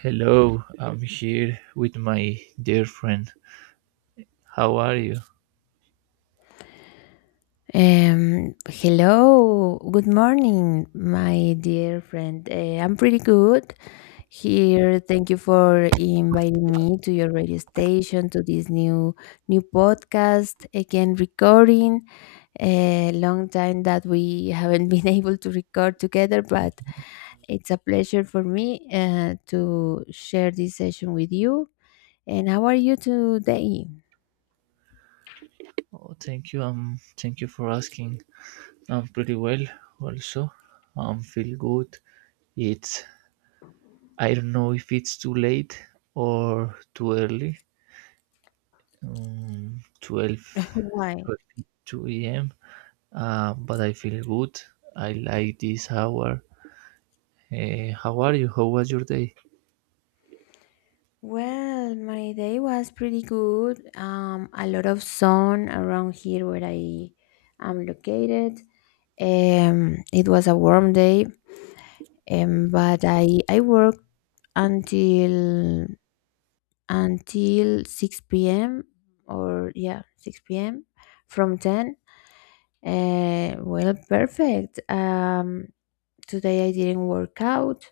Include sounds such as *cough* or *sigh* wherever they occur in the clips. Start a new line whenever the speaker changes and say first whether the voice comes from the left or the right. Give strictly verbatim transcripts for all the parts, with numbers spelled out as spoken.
right: Hello, I'm here with my dear friend. How are you?
left: Um, hello, good morning, my dear friend. Uh, I'm pretty good here. Thank you for inviting me to your radio station to this new new podcast again recording. A long time that we haven't been *laughs* able to record together, but it's a pleasure for me uh, to share this session with you. And how are you today?
right: Oh, thank you. Um, thank you for asking. I'm pretty well. Also, I'm feel good. It's I don't know if it's too late or too early. Um, twelve
left: Why?
right: a m. Uh, but I feel good. I like this hour. Eh, how are you? How was your day?
left: Well, my day was pretty good. Um, a lot of sun around here where I am located. Um, it was a warm day, um, but I I worked until until six p m or yeah, six p m from ten. Uh, well, perfect. Um, today I didn't work out.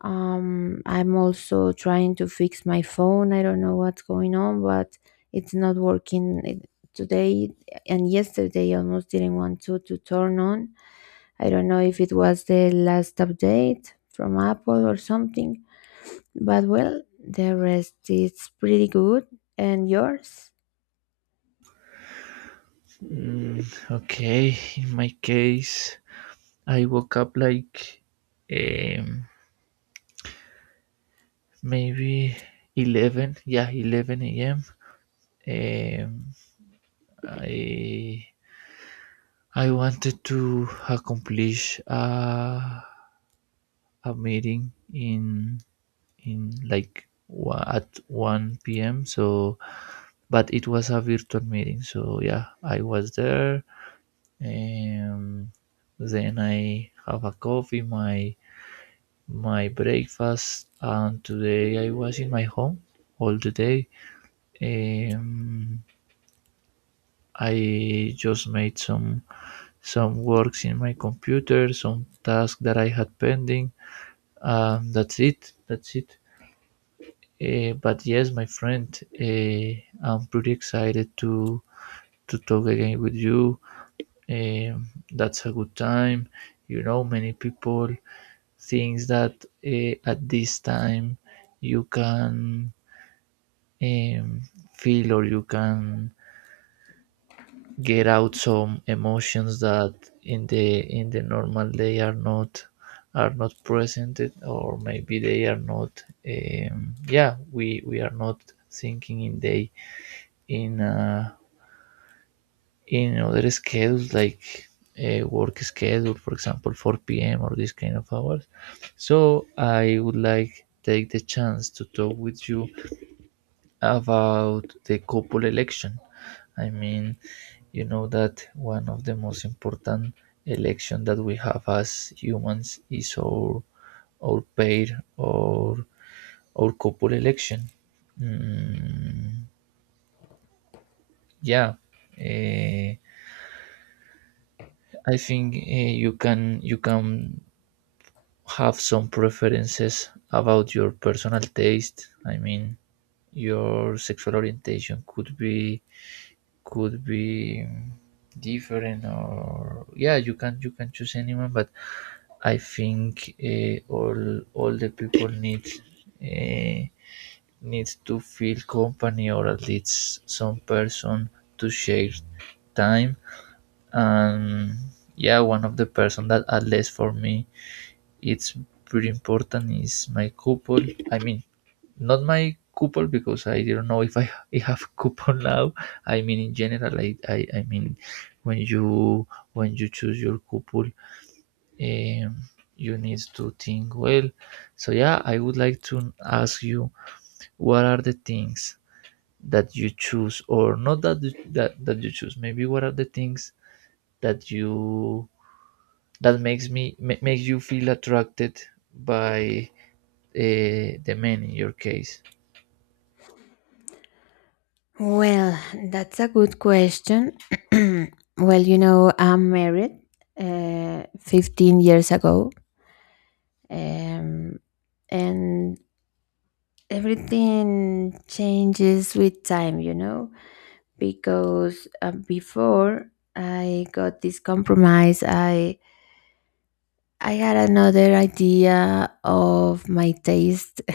left: Um, I'm also trying to fix my phone. I don't know what's going on, but it's not working It- today and yesterday. I almost didn't want to to turn on. I don't know if it was the last update from Apple or something, but well, the rest is pretty good. And yours?
right: Mm, okay. In my case, I woke up like um, maybe eleven, yeah, eleven a m. Um, I I wanted to accomplish a, a meeting in in like wa- at one p m. So, but it was a virtual meeting. So yeah, I was there. Um, then I have a coffee. My my breakfast, and today I was in my home all the day. Um, I just made some some works in my computer, some tasks that I had pending. Um, that's it. That's it. Uh, but yes, my friend, uh, I'm pretty excited to to talk again with you. Um, that's a good time. You know, many people thinks that uh, at this time you can um, feel, or you can get out some emotions that in the in the normal day are not are not presented, or maybe they are not, um, yeah, we we are not thinking in day in uh, in other schedules like a work schedule, for example, four p m or this kind of hours. So I would like take the chance to talk with you about the couple election. I mean, you know that one of the most important elections that we have as humans is our our pair, or our couple election. Mm, yeah, eh, I think eh, you can you can have some preferences about your personal taste. I mean, your sexual orientation could be could be different, or yeah, you can you can choose anyone, but I think uh, all all the people need uh, need to feel company, or at least some person to share time. And yeah, one of the person that at least for me it's pretty important is my couple. I mean, not my coupon, because I don't know if I, I have *laughs* coupon now. I mean in general, I, I, I mean, when you when you choose your coupon, um, you need to think well. So yeah, I would like to ask you what are the things that you choose or not, that you- that, that you choose. Maybe what are the things that you that makes me ma- makes you feel attracted by uh, the men in your case.
left: Well, that's a good question. *clears throat* Well, you know, I'm married uh, fifteen years ago. um, and everything changes with time, you know, because uh, before I got this compromise, i i had another idea of my taste *laughs*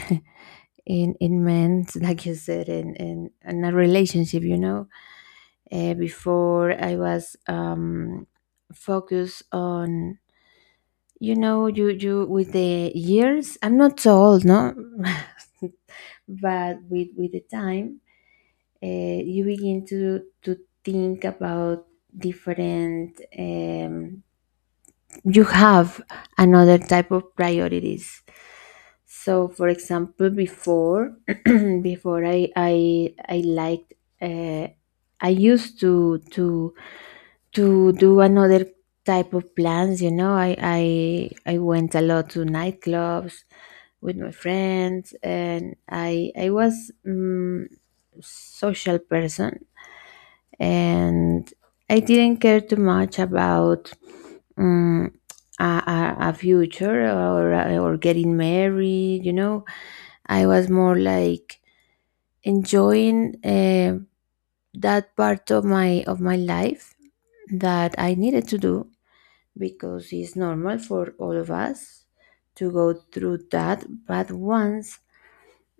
left: in in men, *laughs* like you said, in in, in a relationship, you know. Uh, before I was um focused on, you know, you you with the years I'm not so old, no. *laughs* But with with the time, uh, you begin to to think about different, um, you have another type of priorities. So for example, before, *clears throat* before i i i liked, uh, I used to to to do another type of plans, you know. I i i went a lot to nightclubs with my friends, and i i was, um, social person, and I didn't care too much about, um, a, a, a future or or getting married, you know. I was more like enjoying uh, that part of my of my life that I needed to do because it's normal for all of us to go through that. But once,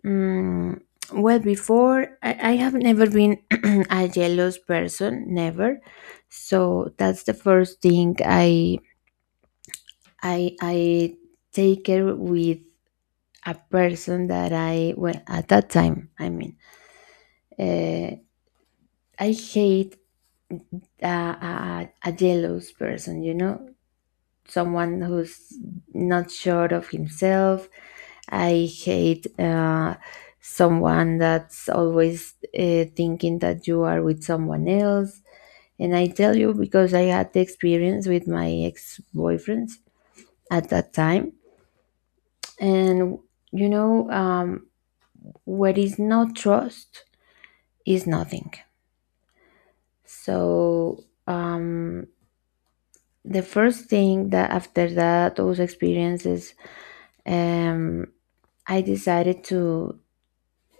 left: mm, well, before, I, I have never been *clears throat* a jealous person, never. So that's the first thing I I I take care with, a person that I, well, at that time. I mean, uh, I hate a, a, a jealous person, you know. Someone who's not sure of himself. I hate uh, someone that's always uh, thinking that you are with someone else. And I tell you, because I had the experience with my ex boyfriends at that time. And, you know, um, what is not trust is nothing. So, um, the first thing that after that, those experiences, um, I decided to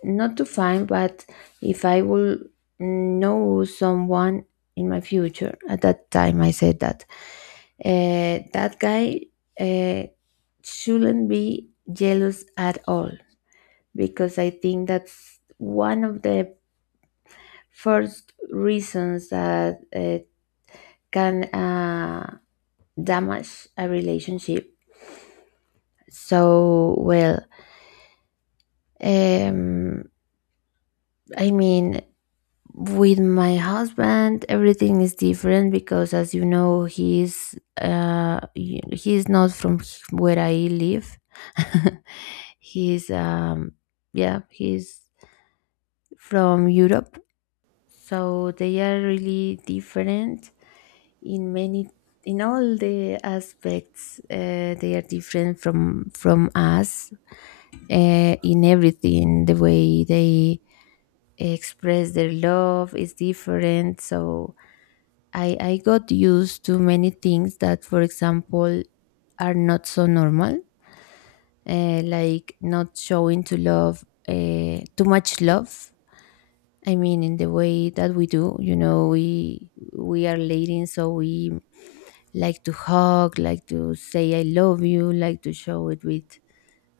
left: not to find, but if I will know someone in my future, at that time I said that uh, that guy uh, shouldn't be jealous at all, because I think that's one of the first reasons that uh, can uh, damage a relationship. So well, um, I mean, with my husband, everything is different because, as you know, he's uh, y- he's not from h- where I live. *laughs* He's um, yeah, he's from Europe, so they are really different in many, in all the aspects. Uh, they are different from from us uh, in everything. The way they express their love is different, so I, I got used to many things that, for example, are not so normal, uh, like not showing to love uh, too much love. I mean, in the way that we do, you know, we we are ladies, so we like to hug, like to say "I love you," like to show it with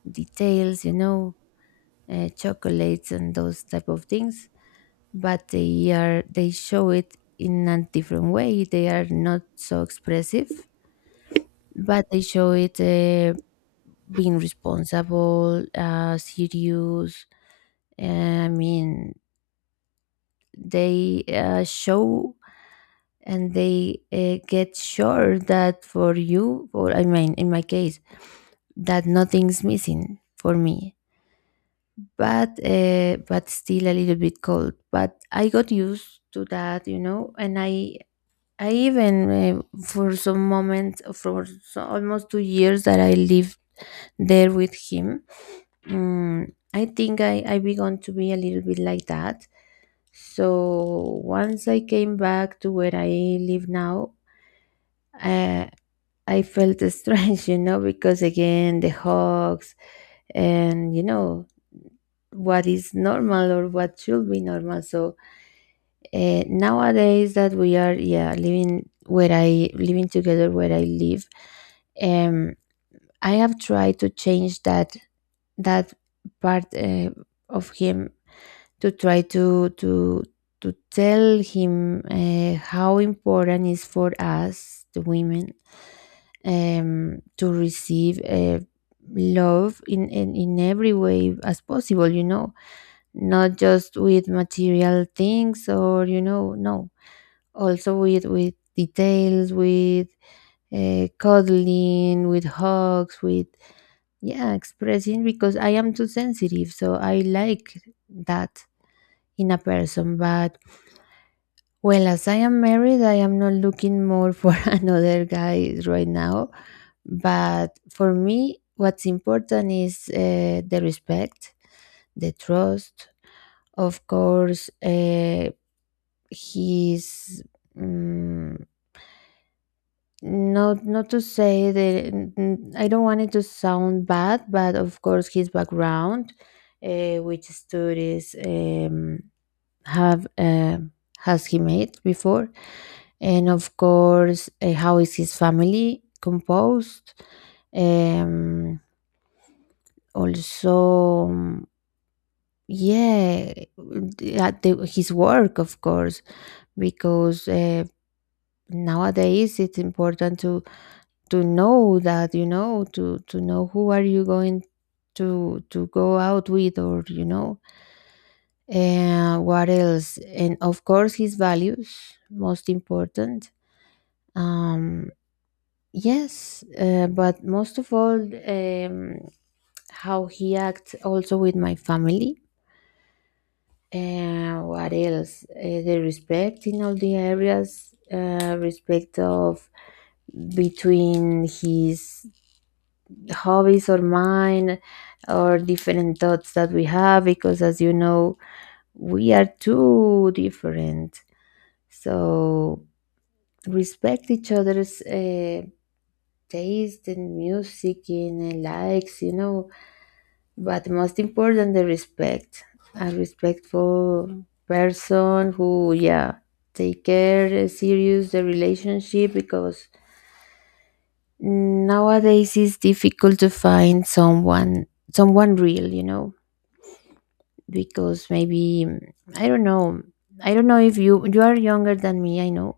left: details, you know, uh, chocolates and those type of things. But they are, they show it in a different way. They are not so expressive, but they show it uh, being responsible, uh, serious. eh, I mean, they uh, show and they uh, get sure that for you, or I mean, in my case, that nothing's missing for me. But uh, but still a little bit cold. But I got used to that, you know, and I. I even, uh, for some moment, for so almost two years that I lived there with him, Mm, I think I, I began to be a little bit like that. So once I came back to where I live now, uh, I felt *laughs* strange, you know, because again, the hugs and, you know, what is normal or what should be normal. So uh, nowadays that we are, yeah, living where I, living together where I live, um, I have tried to change that, that part uh, of him, to try to to to tell him uh, how important is for us the women, um, to receive uh, love in, in in every way as possible, you know. Not just with material things or, you know, no, also with with details, with uh, cuddling, with hugs, with yeah, expressing, because I am too sensitive, so I like that in a person. But well, as I am married, I am not looking more for *laughs* another guy right now. But for me, what's important is uh, the respect, the trust. Of course, uh, he's um, not, not to say that n- n- I don't want it to sound bad, but of course, his background, uh, which studies. Um, have uh, has he made before, and of course uh, how is his family composed. um also, um, yeah, the- uh, the- his work, of course, because uh, nowadays it's important to to know that, you know, to to know who are you going to to go out with, or you know. Uh, what else? And of course, his values, most important. Um, yes, uh, but most of all, um, how he acts also with my family. Uh, what else? Uh, the respect in all the areas, uh, respect of between his hobbies or mine, or different thoughts that we have, because as you know, we are too different. So respect each other's uh, taste in music, in uh, likes, you know. But most important, the respect. A respectful person who, yeah, take care, uh, serious the relationship, because nowadays it's difficult to find someone, someone real, you know. Because maybe mm, I don't know. I don't know if you, you are younger than me, I know,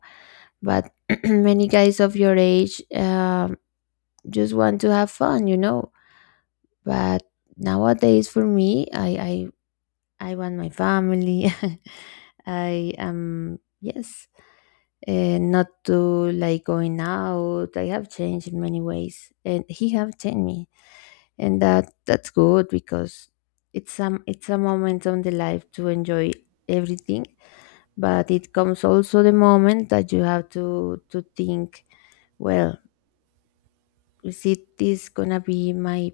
left: but *clears throat* many guys of your age, um, just want to have fun, you know. But nowadays for me i i, I want my family. *laughs* I am yes, uh, not to like going out. I have changed in many ways and he have changed me, and that that's good because it's some, it's a moment on the life to enjoy everything. But it comes also the moment that you have to to think well, is it this gonna be my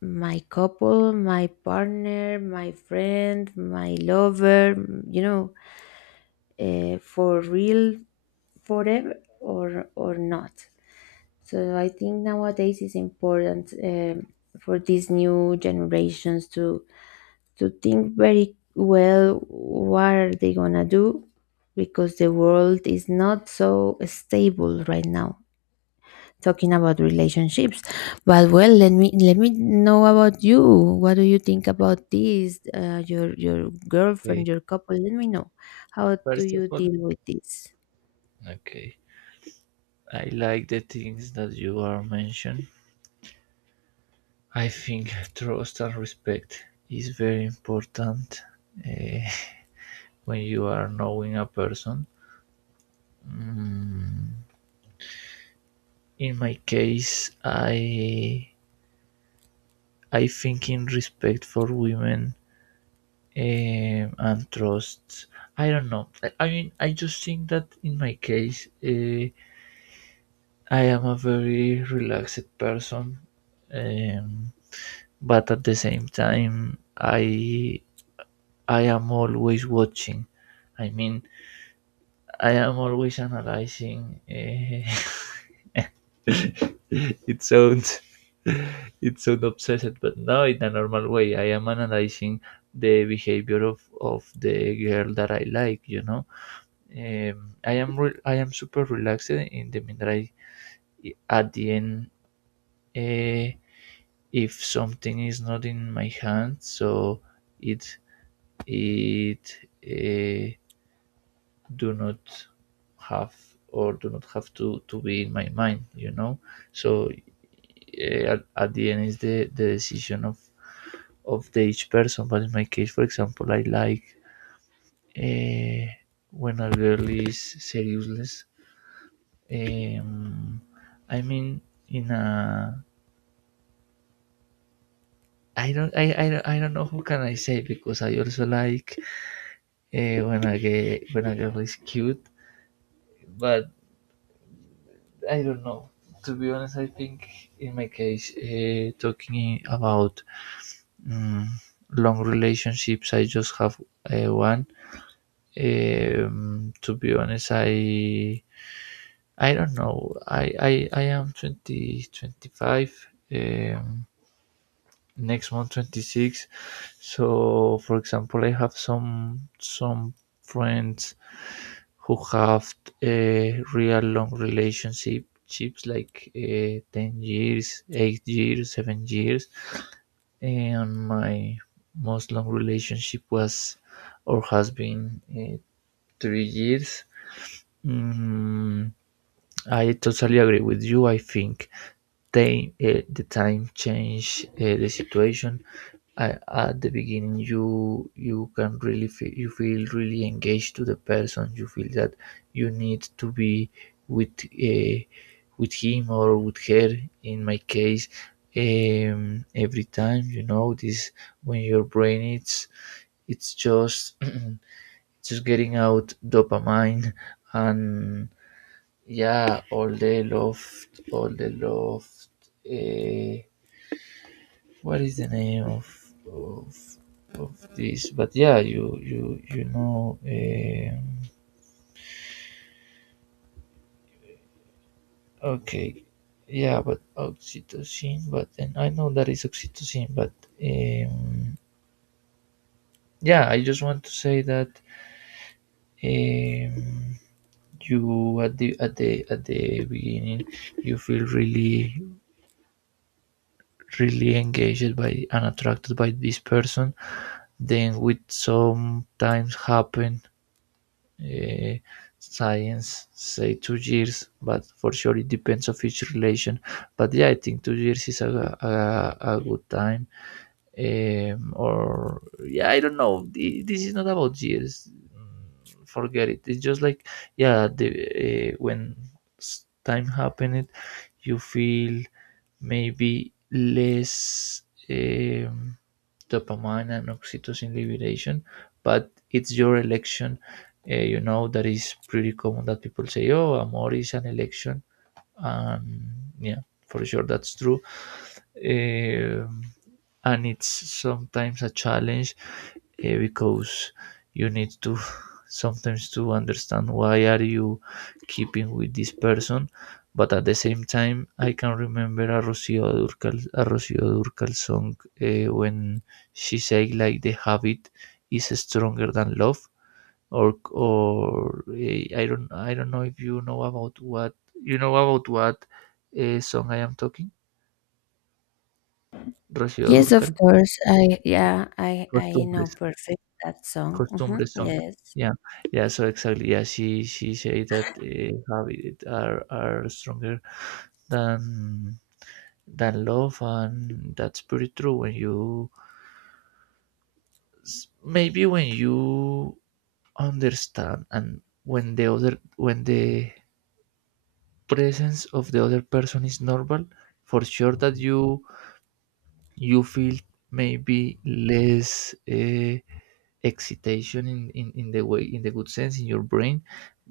left: my couple, my partner, my friend, my lover, m- you know, uh, for real, forever, or or not. So I think nowadays it's important, um, for these new generations to to think very well what are they gonna do, because the world is not so stable right now, talking about relationships. But well, let me let me know about you. What do you think about this? Uh, your your
right: Okay.
left: girlfriend, your couple. Let me know. How do
right: First of
left: you
right: all,
left: deal with this?
right: okay. I like the things that you are mentioned. I think trust and respect is very important eh, when you are knowing a person. Mm, in my case, I I think in respect for women, eh, and trust. I don't know. I, I mean, I just think that in my case, eh, I am a very relaxed person, um, but at the same time, I I am always watching. I mean, I am always analyzing. Eh, *laughs* it sounds *laughs* it sounds obsessed, but no, in a normal way. I am analyzing the behavior of of the girl that I like. You know, um, I am re- I am super relaxed in the minute I at the end. eh, if something is not in my hand, so it it. eh, do not have, or do not have to, to be in my mind, you know so eh, at, at the end is the, the decision of, of the each person. But in my case, for example, I like eh, when a girl is seriousless, um, I mean, in a I don't I, I, don't- I don't know who can I say, because I also like eh, when a gay, when a girl is cute. But I don't know. To be honest, I think in my case, uh, talking about mm, long relationships, I just have uh, one. Um, to be honest, I I don't know. I I, I am twenty twenty five. Um, Next month twenty-six. So, for example, I have some some friends who have a real long relationship chips like uh, ten years, eight years, seven years. And my most long relationship was, or has been, uh, three years. Mm, I totally agree with you. I think they, uh, the time change, uh, the situation. I, at the beginning, you you can really feel, you feel really engaged to the person. You feel that you need to be with uh, with him, or with her, in my case. Um, every time, you know this, when your brain it's it's just *clears throat* just getting out dopamine, and yeah, all the love, all the love. uh, what is the name of of of this? But yeah, you you you know. Um, okay, yeah, but oxytocin. But and I know that is oxytocin. But um, yeah, I just want to say that um, you at the at the at the beginning, you feel really really engaged by, and attracted by, this person. Then with sometimes happen. eh, Science say two years, but for sure it depends of each relation. But yeah, I think two years is a, a, a good time. Um, or yeah, I don't know. Th- this is not about years. Mm, forget it. It's just like, yeah, the uh, when s- time happened, you feel maybe less um, dopamine and oxytocin liberation, but it's your election. Uh, you know that is pretty common that people say, "Oh, amor is an election," and yeah, for sure that's true. Um and it's sometimes a challenge, eh, because you need to *laughs* sometimes to understand why are you keeping with this person. But at the same time, I can remember a rocio durcal a Rocio Durcal song, eh, when she said, like, the habit is stronger than love, or or eh, I don't I don't know if you know about what you know about what uh, song I am talking. Rocío
left: Yes, of
right: Durcal,
left: course. I yeah, I I know
right: Costumbres,
left: perfect that song. Hmm.
right: Costumbres song.
left: Yes.
right: Yeah, yeah. So exactly, yeah. She she say that uh, habits are are stronger than than love, and that's pretty true. When you s- maybe when you understand, and when the other when the presence of the other person is normal, for sure that you you feel maybe less uh, excitation in, in in the way, in the good sense, in your brain,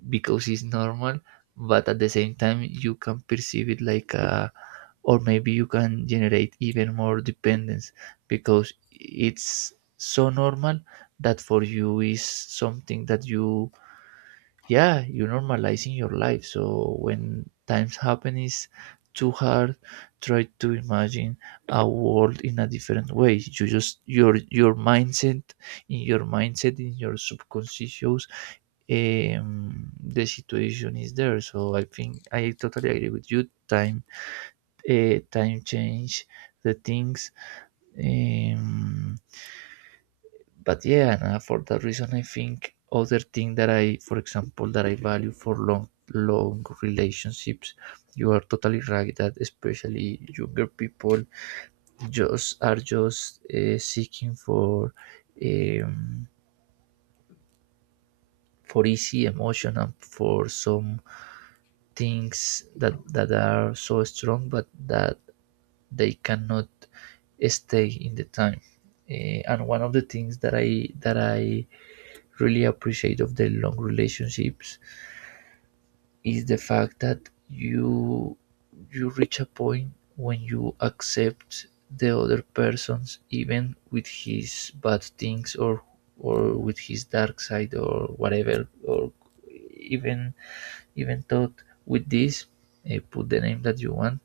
right: because it's normal. But at the same time, you can perceive it like a or maybe you can generate even more dependence, because it's so normal that for you is something that you, yeah, you normalizing your life. So when times happen is too hard, try to imagine a world in a different way, you just your your mindset in your mindset in your subconscious. Um, the situation is there. So I think I totally agree with you. Time, uh, time change the things, um, but yeah, nah, for that reason, I think other thing that I, for example, that I value for long long relationships. You are totally right that especially younger people just are just uh, seeking for, um, for easy emotion, and for some things that that are so strong, but that they cannot stay in the time. Eh, and one of the things that i that i really appreciate of the long relationships is the fact that you you reach a point when you accept the other person's, even with his bad things, or or with his dark side, or whatever, or even even thought with this, uh, put the name that you want.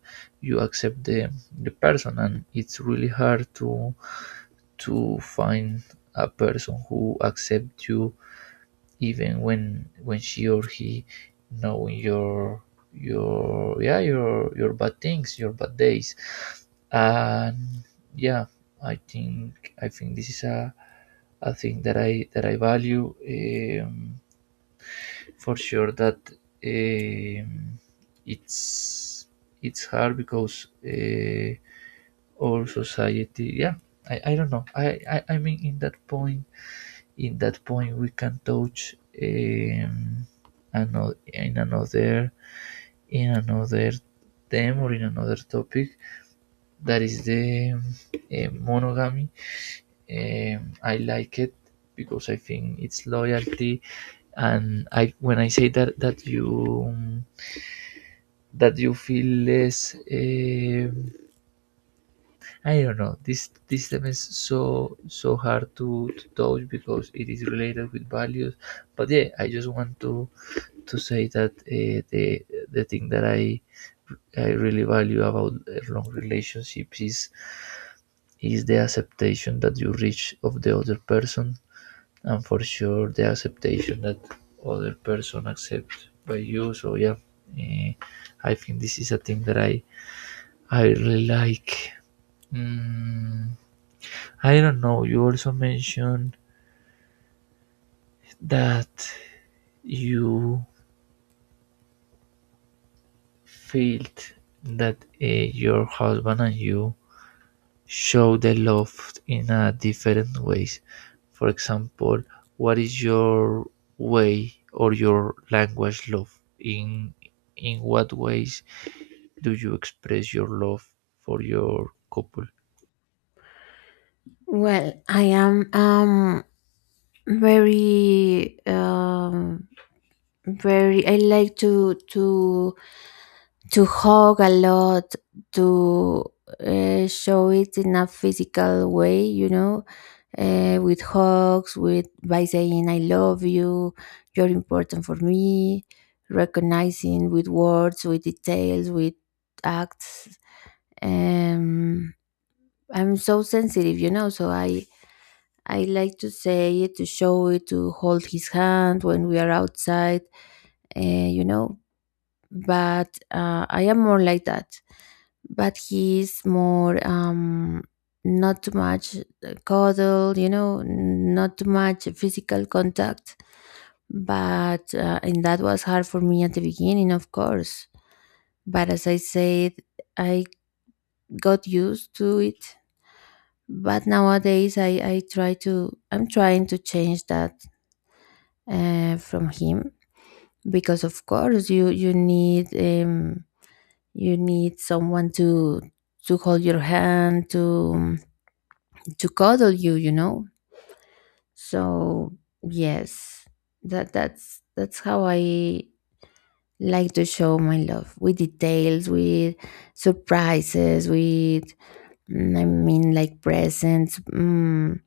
right: You accept the the person, and it's really hard to to find a person who accepts you, even when when she or he knowing your your yeah your your bad things, your bad days. And yeah, I think i think this is a a thing that i that i value. um, for sure that um, it's it's hard, because uh, our society, yeah. I, I don't know. I, I I mean, in that point, in that point we can touch um, another in another in another theme, or in another topic, that is the um, uh, monogamy. um, I like it, because I think it's loyalty. And I, when I say that that you um, that you feel less, um, I don't know, this this theme is so so hard to, to touch, because it is related with values. But yeah, I just want to to say that uh, the the thing that I I really value about long relationships is is the acceptation that you reach of the other person, and for sure the acceptation that other person accept by you. So yeah, eh, I think this is a thing that I I really like. Mm, I don't know. You also mentioned that you felt that uh, your husband and you show the love in a different ways. For example, what is your way or your language love? In in what ways do you express your love for your couple?
left: Well, I am um very um very, I like to to to hug a lot, to uh, show it in a physical way, you know, uh, with hugs, with by saying I love you, you're important for me, recognizing with words, with details, with acts. um I'm so sensitive, you know, so i i like to say it, to show it, to hold his hand when we are outside, uh, you know. But uh, I am more like that. But he's more, um, not too much uh, cuddle, you know, not too much physical contact. But uh, and that was hard for me at the beginning, of course. But as I said, I got used to it. But nowadays, I I try to, I'm trying to change that uh, from him, because of course you you need. Um, you need someone to to hold your hand to to cuddle you you know So yes, that that's that's how I like to show my love with details, with surprises, with mm, I mean, like presents, mm,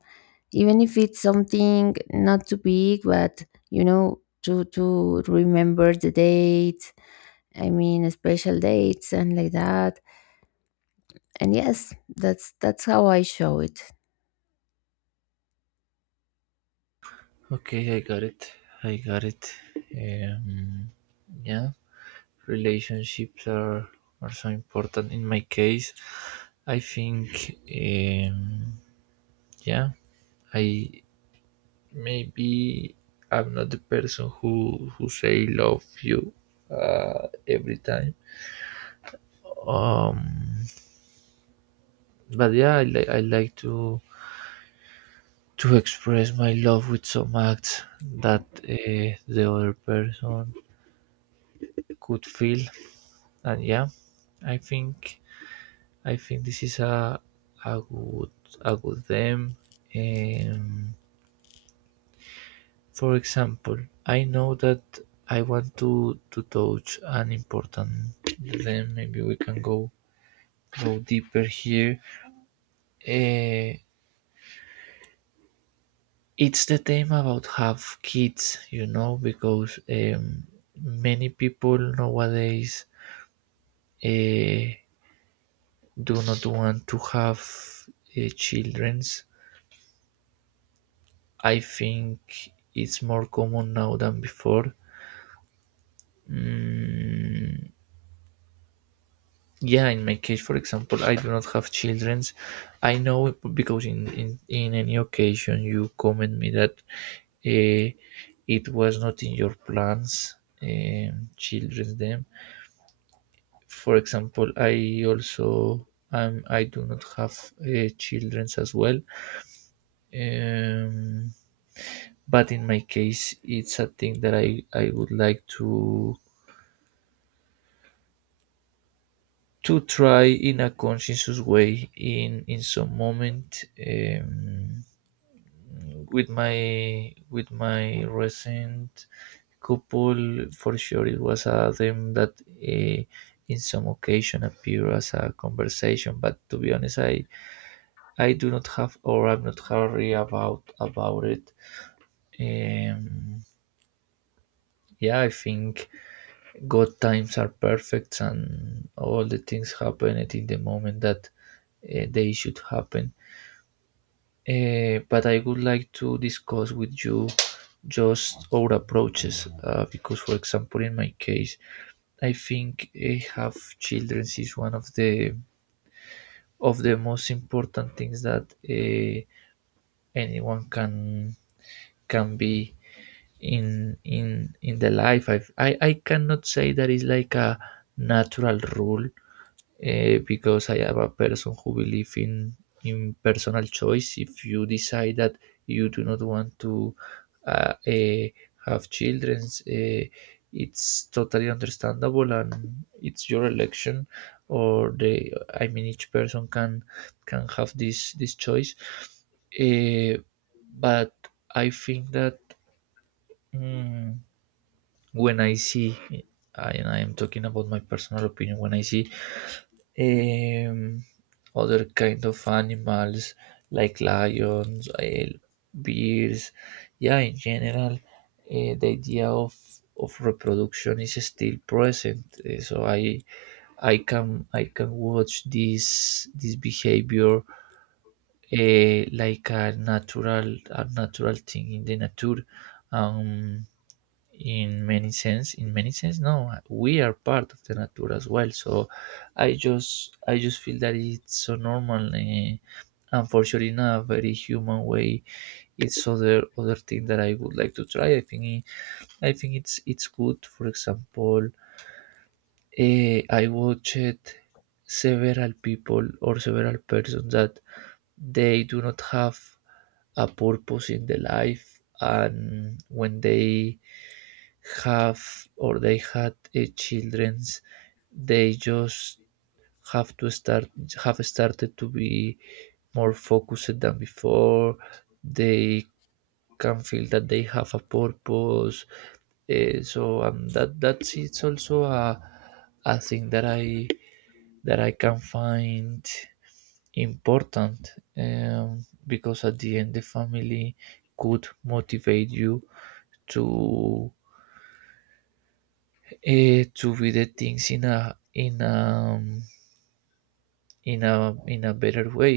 left: even if it's something not too big, but you know, to to remember the date, I mean special dates and like that. And yes, that's that's how I show it.
right: Okay, I got it. I got it. Um, yeah, relationships are are so important. In my case, I think, um, yeah, I maybe I'm not the person who who say love you, uh, every time. Um, but yeah, I, like I like to to express my love with some acts that, uh, the other person could feel, and yeah, I think I think this is a a good a good them. Um, For example, I know that I want to to touch an important, then maybe we can go go deeper here. Uh, it's the theme about have kids, you know, because um, many people nowadays, uh, do not want to have, uh, childrens. I think it's more common now than before. Mm, yeah, in my case, for example, I do not have childrens. I know because in in, in any occasion you comment me that, uh, it was not in your plans. Um, children them, for example, I also, um, I do not have, uh, childrens as well. um, but in my case it's a thing that i i would like to to try in a conscientious way in in some moment, um, with my with my recent couple, for sure, it was a theme that, uh, in some occasion appear as a conversation. But to be honest, I I do not have, or I'm not hurry about about it. Um, yeah, I think God times are perfect and all the things happen at in the moment that, uh, they should happen. Eh, but I would like to discuss with you just our approaches, uh, because, for example, in my case, I think, eh, have children is one of the of the most important things that, eh, anyone can can be in in in the life. I've, I I cannot say that is like a natural rule, uh, because I am a person who believe in in personal choice. If you decide that you do not want to, uh, uh, have children, uh, it's totally understandable and it's your election. Or the, I mean, each person can can have this this choice. Uh, but I think that, mm, when I see, and I am talking about my personal opinion, when I see, um, other kind of animals like lions, eh, bears. Yeah, in general, eh, the idea of of reproduction is still present. Eh, so I I can I can watch this this behavior, eh, like a natural a natural thing in the nature. Um, in many sense in many sense, no, we are part of the nature as well, so i just i just feel that it's so normal. Eh, and for sure in a very human way it's other other thing that I would like to try. I think i think it's it's good. For example, eh, I watched several people or several persons that they do not have a purpose in the life, and when they have or they had, uh, children, they just have to start have started to be more focused than before. They can feel that they have a purpose. Uh, so, um, that that's it's also a a thing that I that I can find important, um, because at the end the family could motivate you to, eh, to be the things in a in a in a in a better way.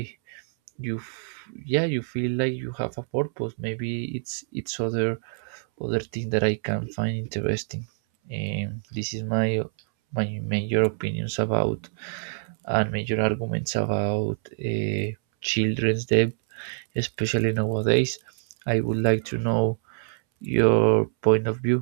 right: you f- Yeah, you feel like you have a purpose. Maybe it's it's other other thing that I can find interesting. And this is my my major opinions about, and major arguments about, uh, children's debt, especially nowadays. I would like to know your point of view.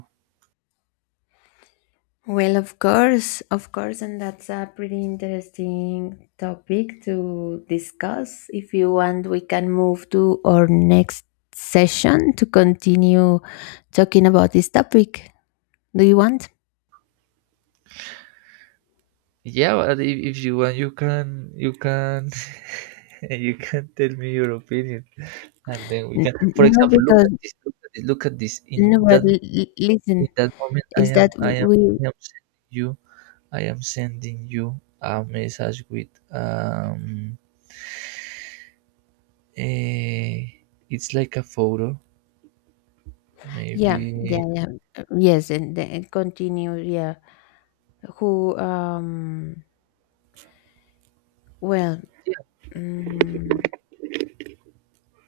left: Well, of course, of course, and that's a pretty interesting topic to discuss. If you want, we can move to our next session to continue talking about this topic. Do you want?
right: Yeah, but if, if you want, you can you can *laughs* you can tell me your opinion, and then we
left: N-
right: can,
left: n-
right: for
left: no
right: example, look
left: because
right: at this look at this, look at this. in
left: no, but
right: that
left: l- l- listen,
right: in that moment i
left: is
right: am
left: that
right: i am
left: we,
right: i am sending you i am sending you a message with, um eh, it's like a photo
left: yeah,
right: maybe.
left: yeah, yeah, uh, yes, and then continue, yeah. Who um well,
right: Yeah,
left: mm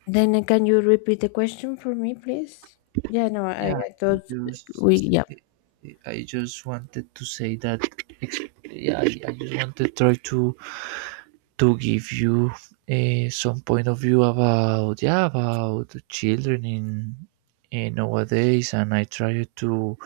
left: then uh, can you repeat the question for me, please? Yeah, no, I,
right: yeah,
left: I
right: i
left: thought we,
right: just
left: yeah.
right: i just wanted to say that, ex- yeah i, I just wanted to try to to give you, uh, some point of view about, yeah, about the children in, uh, nowadays, and I try to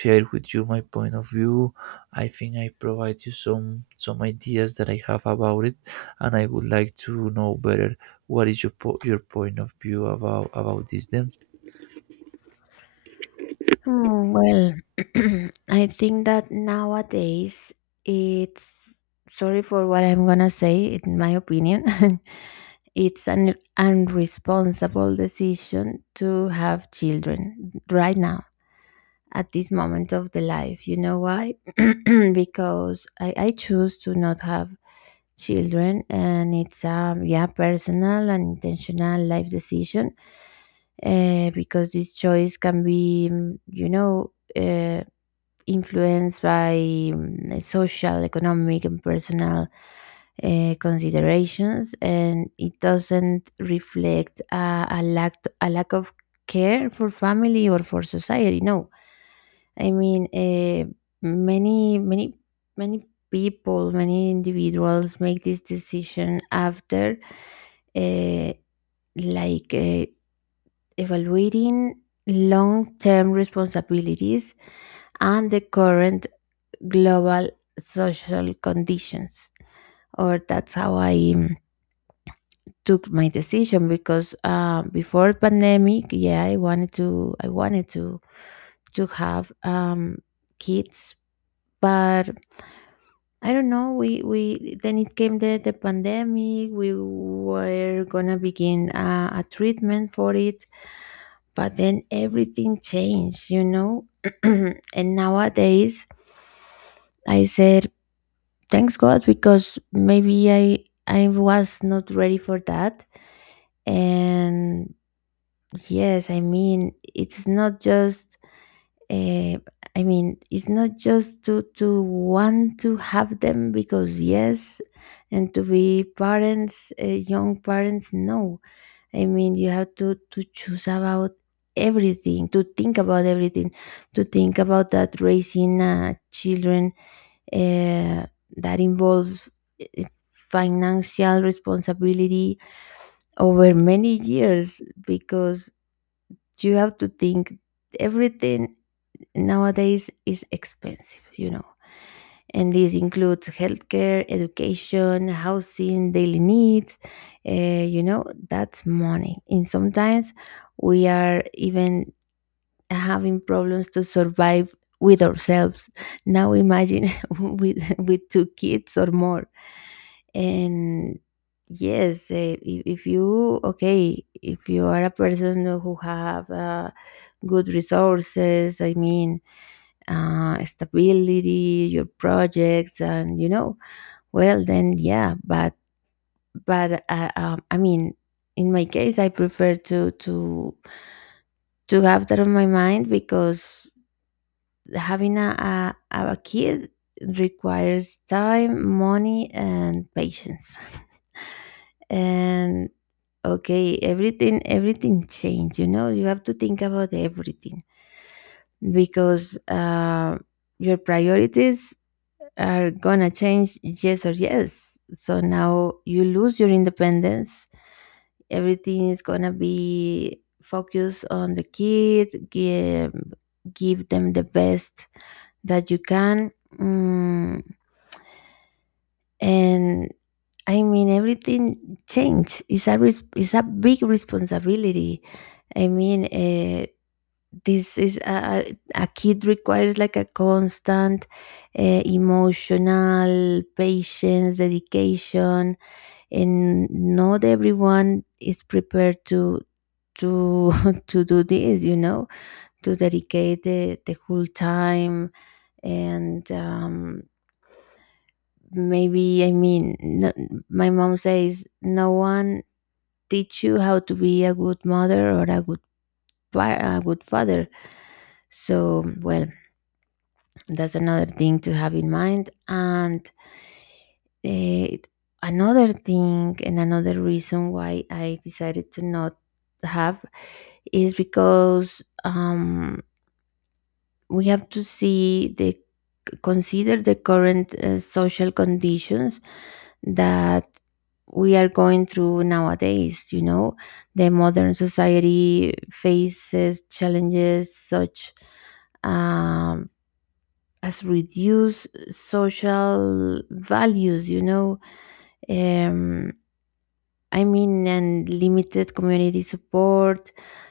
right: share with you my point of view. I think I provide you some some ideas that I have about it, and I would like to know better what is your po- your point of view about about this then.
left: Hmm, well, *clears throat* I think that nowadays it's, sorry for what I'm gonna say, in my opinion, *laughs* it's an unresponsible decision to have children right now at this moment of the life. You know why? *clears throat* Because I, I choose to not have children, and it's a, yeah, personal and intentional life decision, uh, because this choice can be, mm, you know, uh, influenced by, mm, social, economic and personal uh, considerations, and it doesn't reflect a, a lack, a lack of care for family or for society. No, I mean, eh, many, many, many people, many individuals make this decision after, uh, like, uh, evaluating long term responsibilities and the current global social conditions. Or that's how I, um, took my decision, because uh, before pandemic, yeah, I wanted to, I wanted to to have, um, kids, but I don't know. We we then it came the the pandemic. We were gonna begin a, a treatment for it, but then everything changed, you know. *clears throat* And nowadays, I said thanks God, because maybe I I was not ready for that. And yes, I mean, it's not just uh, I mean, it's not just to to want to have them because yes, and to be parents, uh, young parents. No, I mean, you have to to choose about everything, to think about everything, to think about that raising uh, children, uh, that involves uh, financial responsibility over many years, because you have to think everything nowadays is expensive, you know. And this includes healthcare, education, housing, daily needs. Eh, you know, that's money. And sometimes we are even having problems to survive with ourselves. Now imagine *laughs* with with two kids or more. And yes, eh, if, if you, okay, if you are a person who have uh, good resources, I mean, uh, stability, your projects, and you know, well, then yeah. But but uh, um, I mean, in my case, I prefer to to to have that on my mind, because having a a, a kid requires time, money, and patience. *laughs* And okay, everything everything changed. You know, you have to think about everything, because uh, your priorities are gonna change, yes or yes. So now you lose your independence. Everything is gonna be focused on the kid, give, give them the best that you can. Mm, and I mean, everything change. It's a, res- it's a big responsibility. I mean, uh, this is a, a kid requires like a constant uh, emotional patience dedication, and not everyone is prepared to to *laughs* to do this, you know, to dedicate the, the whole time. And um, maybe, I mean, no, my mom says no one teach you how to be a good mother or a good pa- a good father, so well, that's another thing to have in mind. And eh, another thing, and another reason why I decided to not have, is because um, we have to see the, consider the current uh, social conditions that we are going through nowadays, you know. The modern society faces challenges such um, as reduce social values, you know, um, I mean, and limited community support.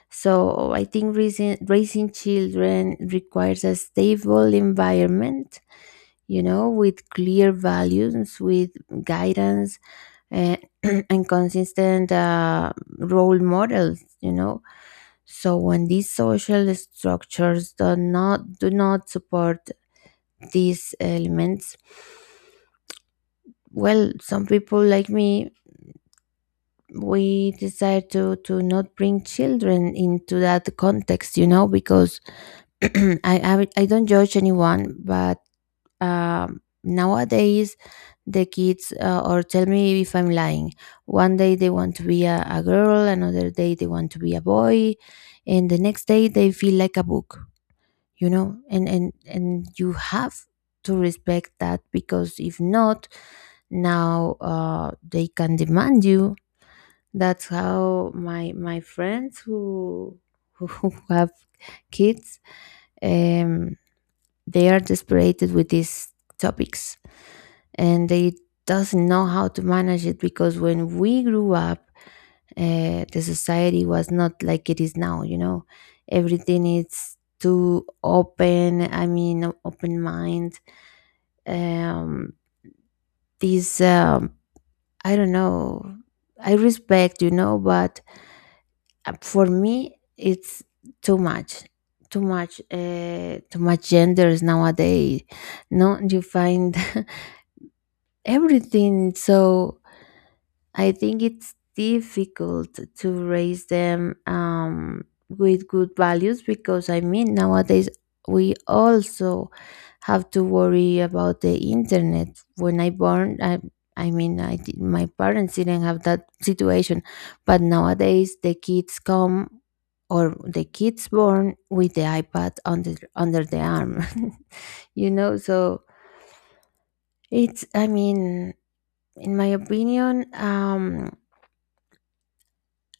left: So I think raising, raising children requires a stable environment, you know, with clear values, with guidance, uh, *clears throat* and consistent uh, role models, you know. So when these social structures do not do not support these elements, well, some people like me, we decide to to not bring children into that context, you know, because *clears throat* I, I i don't judge anyone, but um nowadays the kids uh, or tell me if I'm lying, one day they want to be a, a girl, another day they want to be a boy, and the next day they feel like a book, you know. And and and you have to respect that, because if not, now uh, they can demand you. That's how my my friends who *laughs* who have kids, um, they are desperate with these topics, and they doesn't know how to manage it, because when we grew up, uh, the society was not like it is now, you know. Everything is too open, I mean open mind, um, these um, I don't know. I respect, you know, but uh, for me, it's too much, too much, uh, too much genders nowadays. No, you find *laughs* everything so. I think it's difficult to raise them, um, with good values, because I mean nowadays we also have to worry about the internet. When I born, I, I mean I did, my parents didn't have that situation, but nowadays the kids come, or the kids born with the iPad under under the arm, *laughs* you know. So it's, I mean, in my opinion. Um,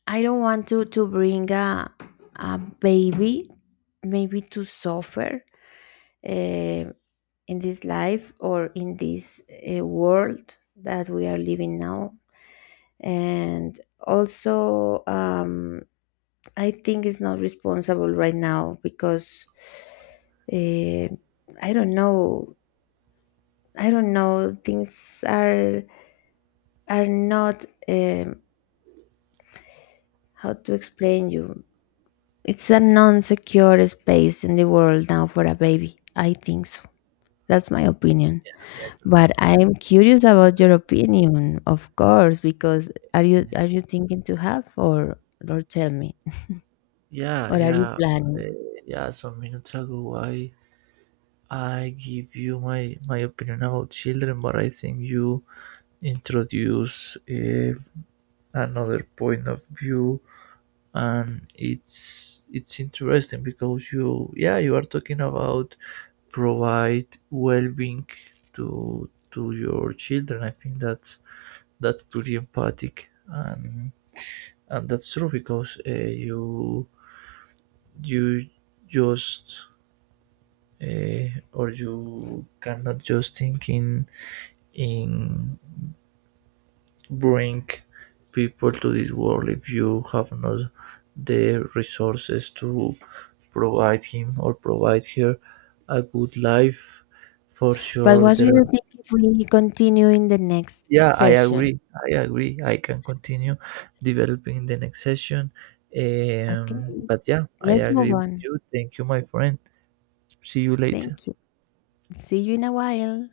left: I don't want to to bring a a baby maybe to suffer, eh, in this life or in this uh, world that we are living now. And also, um, I think it's not responsible right now, because uh, I don't know. I don't know. Things are are not, um, how to explain you. It's a non secure space in the world now for a baby. I think so. That's my opinion. But I'm curious about your opinion, of course, because are you,
right: Eh,
left: are you thinking to have, or or tell me?
right: yeah,
left: Or are you
right: yeah, uh,
left: planning?
right: yeah, some minutes ago i i give you my my opinion about children, but I think you introduce, uh, another point of view, and it's it's interesting because you, yeah, you are talking about provide well-being to to your children. I think that's that's pretty empathic, and and that's true because, uh, you you just, uh, or you cannot just think in, in bring people to this world if you have not the resources to provide him or provide her a good life. For
left: But
right: sure
left: what do
right: there
left: you
right: are...
left: think if we continue in the next
right: Yeah, I
left: session?
right: agree. I agree, I can continue developing the next session.
left: Okay,
right: Um, but yeah, I
left: let's move
right: agree with
left: on.
right: you. Thank you, my friend. See you later.
left: Thank you. See you in a while.